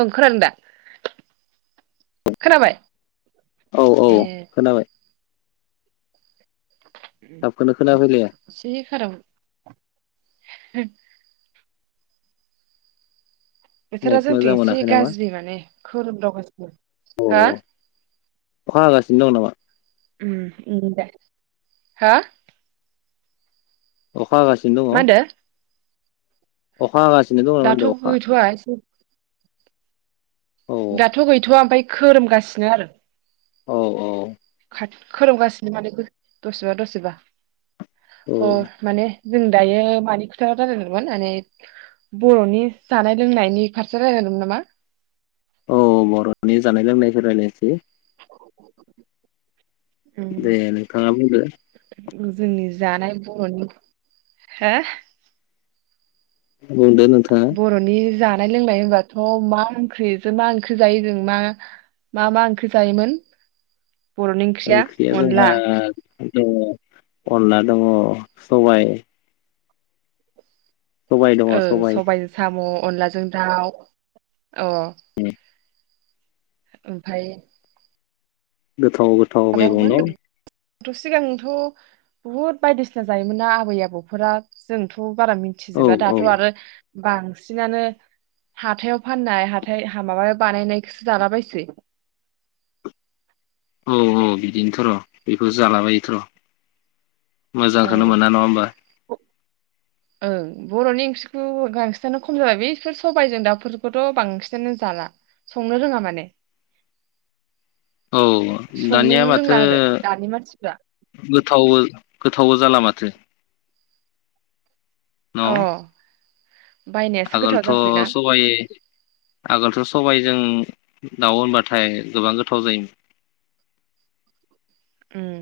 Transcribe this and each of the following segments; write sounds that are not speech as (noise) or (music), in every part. ओं खोनादों दा खोनाबाय औ ए औ खोनाबाय थाबखौनो खोनाफैलाया (unintelligible) (inaudible) बोथोरा नेट मोजां जोंथिं एसे मोनाखै नामा? गाज्रि माने खोरोमदावगासिनो औ हो अखा हागासिनो दं नामा? उम उम दे हा अखा हागासिनो मा दङ होनदो अखा गासिनो दं न दाथ' मानदों अखा? गैथ'वा एसे औ दाथ गैथ'आ ओमफाय खोरोमगासिनो आरो औ औ खा-खोमगासिनो माने दसेबा दसेबा औ अ माने जों दायो मानि खोथाव रायलायदोंमोन माने बर'नि जानाय लोंनायनि फारसे रायलायदोंमोन नामा? औ बर'नि जानाय लोंनायखौ रायलायनोसै दे नोंथांआ बुंदो जोंनि जानाय बर'नि हो (inaudible) बुंदों नोंथाङा। नाय लोंनाय हबाथ' मा ओंख्रिजों मा ओंख्रि जायो जों मा मा मा ओंख्रि जायोमोन बर'नि ओंख्रिया अनला दङ अनला दङ सबाइ औ सबाय सबाइजों साम अनलाजों दाउ अ ओमफाय द गोथाव गोथाव मैगंनाव आथ' सिगांथ' बुहुद बायदिसिना जायोमोन ना आबै आबौफोरा जोंथ' बारा औ मिथिजोबा औ दाथ' आरो बांसिनानो हाथायाव फाननाय हाथाय माबायाव बानायनायखौसो जालाबायसै। औ औ बिदिनोथ' र' बेखौ जालाबायोथ' र' मोजांखौनो ओं मोना नङा होमबा। ओं बर'नि ओंख्रिखौ बांसिनानो खम जाबाय बे बिसफोर सबायजों दाउफोरखौथ' बांसिनानो जाला संनो रोङा माने। औ दानिया संनोनो रोंला माथो आरो दानि मानसिफ्रा गोथाव गोथावबो जाला माथो। अ बायनायासो गोथाव जासैना आगोलथ' सबाइ आगोलथ' सबाइ जों दाउ होनबाथाय गोबां गोथाव जायोमोन उम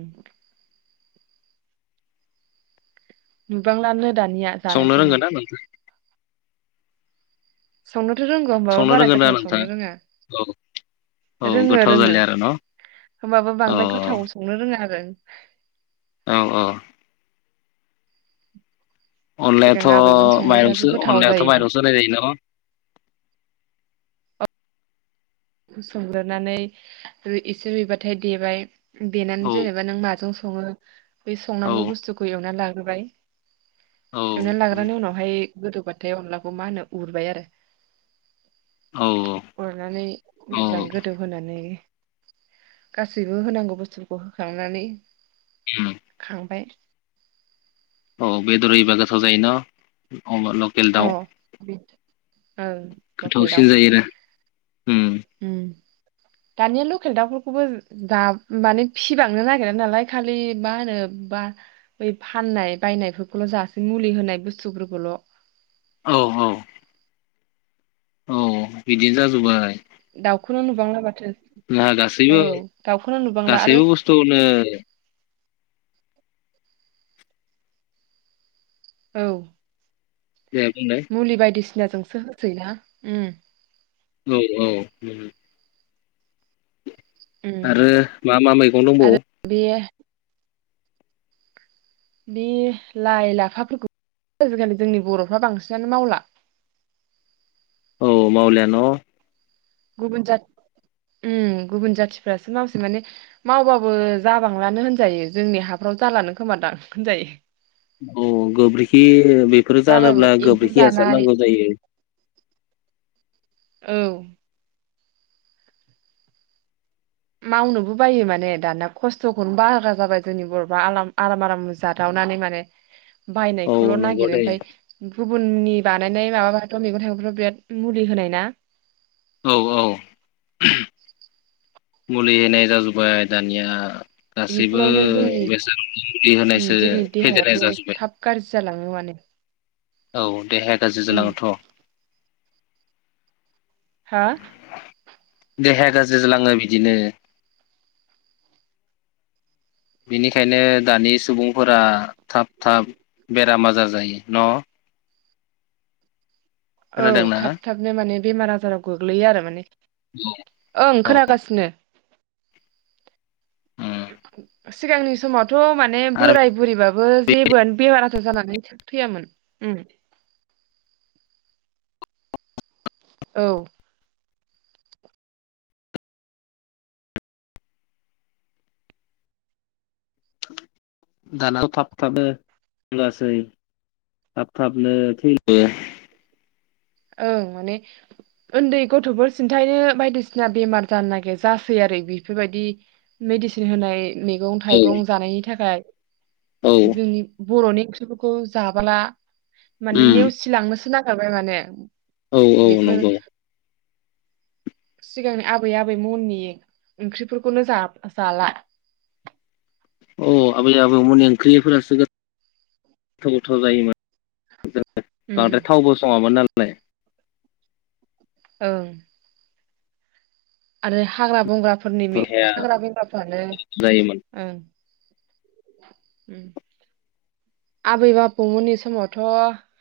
नुबांलानो दानिया संनो जानायखौनो रोंगोन ना नोंथां संनो थ' रोंगौ होनोमबाबो संनो बारा रोंगोन ना गोथाव नोंथां संनो रोंङा औ औ रोंङो गोथाव रोंङो जालिया आरो न' होनबाबो औ बांद्राय गोथाव संनो रोंङा आरो (inaudible) औ औ सिगां अनलायाथ' आबैमोन संनायफ्रासो माइरंसो गोथाव अनलायाथ' जायोमोन माइरंसो होनाय जायो न खौ संग्रोनानै रु एसे रुइबाथाय देबाय देनानै जेनेबा नों माजों संङो बेै औ संनांगौ बुस्थुखौ एवना लाग होबाय एवनानै लाग्रानि उनावहाय गोदौबाथाय अनलाखौ मा होनो उरबाय आरो औ उरनानै औ मोजां गोदौ होनानै गासैबो होनांगौ बुस्थुफोरखौ होखांनानै खांबाय औ बेदर एबा गोथाव जायो ना अ लकेल अ दाउ बि ओं गोथावसिन जायो आरो उम्म। उम्म दानिया लकेल दाउफोरखौबो दा माने फिसिबांनो नागिरा नालाय खालि मा होनो बा बै फाननाय बायनायफोरखौल' जासै मुलि होनाय बुस्थुफोरखौल'। औ औ। औ बिदिनो जाजोबबाय। दाउखौनो नुबांला माथो। ना औ गासैबो दाउखौनो नुबांला आरो गासैबो बुस्थुखौनो औ। दे बुंलाय। सिनाजोंसो होसै ना उम्म। औ औ नंगौ। उम आरो मा मा मैगं गं दंबावो? बे बे लाइ लाफाफोरखौ आजिखालि जोंनि बर'फ्रा बांसिनानो मावला। औ मउलान'? गुबुन जाथि उम्म गुबुन जाथिफ्रासो मावसेै माने मावबाबो जाबांलानो होनजायो जोंनि हाफ्राव जालानो खोमादां होनजायो। अ गोबोरखि बेफोर जाबाबो जानोब्ला एम्फौ गोबोरखि हासार जानाय नांगौ जायो। औ। मावनोबो बायो माने दाना खस्थ'खौनो बारा जाबाय जोंनि बर'फ्रा आर आराम आराम जादावनानै माने औ बायनायखौल' नंगौ नागिरो दे ओमफ्राय गुबुननिबा नानै माबाबाथ मैगं थाइगं बिराद मुलि होनाय ना। औ औ। मुलि होननाय जाजोबबाय दानिया गासैबो बेफोरावनो जोंनि बेसादावनो मुलि ओम होनायसो जोंनि फेदेरनाय देहायाबो जाजोब्बाय थाब गाज्रि जालाङो माने औ। देहाया गाज्रि उम जालांङोथ'। हा? देहाया गाज्रि जालाङो बिदिनो बेनिखायनो दानि सुबुंफोरा थाब थाब बेराम आजार जायो न'? औ खोनादोंना थाब थाबनो माने बेमार आजाराव गोग्लैयो आरो माने औ ओं औ खोनागासिनो। उम सिगांनि समावथ' माने आरो बोराय बुरैबाबो जेबो बेमार आजार जानानै थ थैयामोन उम्म। औ। दाना थाब थाबनो (unintelligible) थाब थाबनो थैयो। ओं माने उन्दै गथ'फोर सिन्थायनो बायदिसिना बेमार जानो नागिर जासै आरो बेफोरबायदि मेडिसिन होनाय मैगं थाइगं जानायनि थाखाय औ जोंनि बर'नि (unintelligible) जाबोला माने उम नेवसिलांनोसो ना (unintelligible) माने औ औ बेफोर नंगौ सिगांनि आबै आबै मोननि ओंख्रिफोरखौनो जाला अ आबै आबौमोननि ओंख्रिफोरासो गोथाव गोथाव जायोमोन। उम बांद्राय थावबो सङामोन नालाय (unintelligible) औ आरो हाग्रा बंग्रा फोरनि बरहाया हाग्रा बंग्राफ्रानो जायोमोन ओ आबै आबौमोननि समावथ'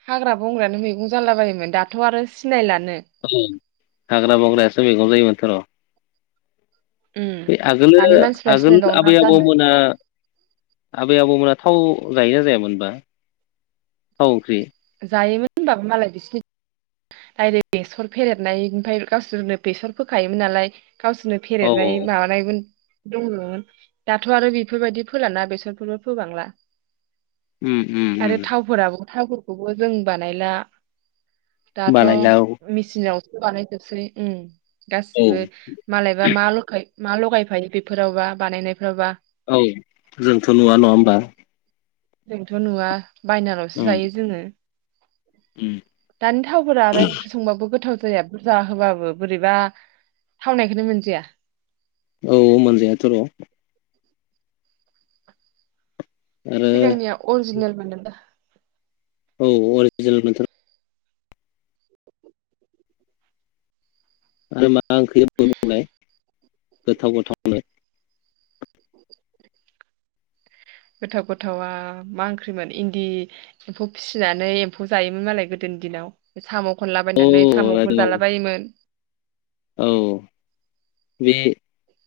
हाग्रा बंग्रायानो मैगं जाला बायोमोन दाथ' आरो सिनायलानो ओं हाग्रा बंग्रायासो मैगं जायोमोनथ' र' उम बे आगोलो दानि मानसिफ्रा आगोल सिनायबावला आबै जानो आबौमोना आबै आबौमोना थाव जायोना जायामोनबा थाव ओंख्रि जायोमोन होमबाबो मालाय बिसोरनि डायरेक्ट बेसर फेरेदनाय ओमफ्राय गावसोरनो बेसर फोखायोमोन नालाय गावसोरनो औ फेरेदनाय माबानायमोन दङ दाथ' आरो बेफोरबायदि फोलाना बेसरफोरबो फोबांला उम उम उम थाबुरखौबो जों बानायला दाथ' बानायना औ मेचिनाव बाननाय जोबसै उम औ गासिबो मालायबा मा ल'खाय मा लगायफायो बेफोरावबा बानायनायफ्राबा औ जोंथ' नुवा नङा होमबा जोंथ' नुवा बायनालसो उम जायो जोङो उम दानि थावफोरा आरो ओंख्रि संबाबो गोथाव जाया बुरजा होबाबो बोरैबा थावनायखौनो मोनजाया औ मोनजायाथ' र' आरो सिगांनिया अरिजिनेलमोन दा? (inaudible) औ अरिजिनेल मोनथर आरो मा मा (unintelligible) बुंलाय। गोथाव गोथावनो। गोथाव गोथावा मा ओंख्रिमोन इन्दि एम्फौ फिसिनानै एम्फौ जायोमोन मालाय गोदोनि दिनाव साम'खौ खनलाबायनानै औ साम'फोर एकदम जालाबायोमोन। औ बे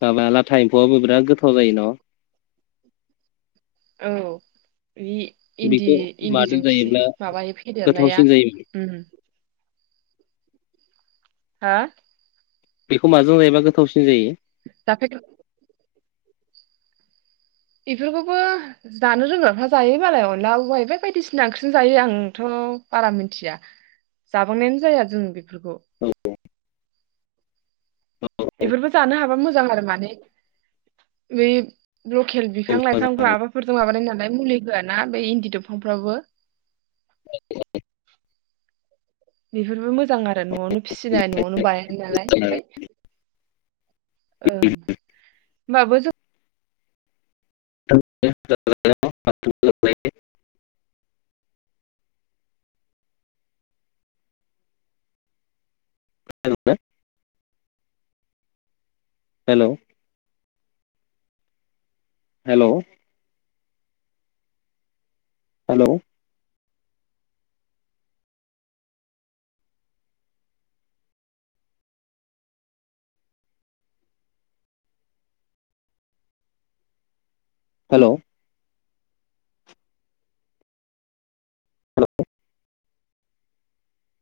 माबा लाथा एम्फौआबो बिराद गोथाव जाय न'? औ। बि इन्दि बेखौ मादो इन्दिजों फिसि जायोब्ला माबायो फेदेरनाया गोथावसिन जायो उम हा? बेखौ माजों जायोबा गोथावसिन जायो? (unintelligible) बेफोरखौबो जानो रोंग्राफ्रा जायो मालाय अनदला उायबाय बायदिसिना ओंख्रिजों जायो आंथ' बारा मिथिया जाबांनायानो जाया जों बेफोरखौ। औ औ औ बेैब लकेल औ बिफां लाइफांब्लाबो मोजां माबाफोरजों माबानाय नालाय मुलि आ ना बे इन्दि दंफांफ्रावबो (unintelligible) बेफोरबो मोज मोजां आरो न'आवनो फिसिनाय न'आवनो बायानाय नालाय ओमफ्राय ओं होनोमबाबो जों (unintelligible) (unintelligible) हेल'। हेल'। हेल'। हेल'।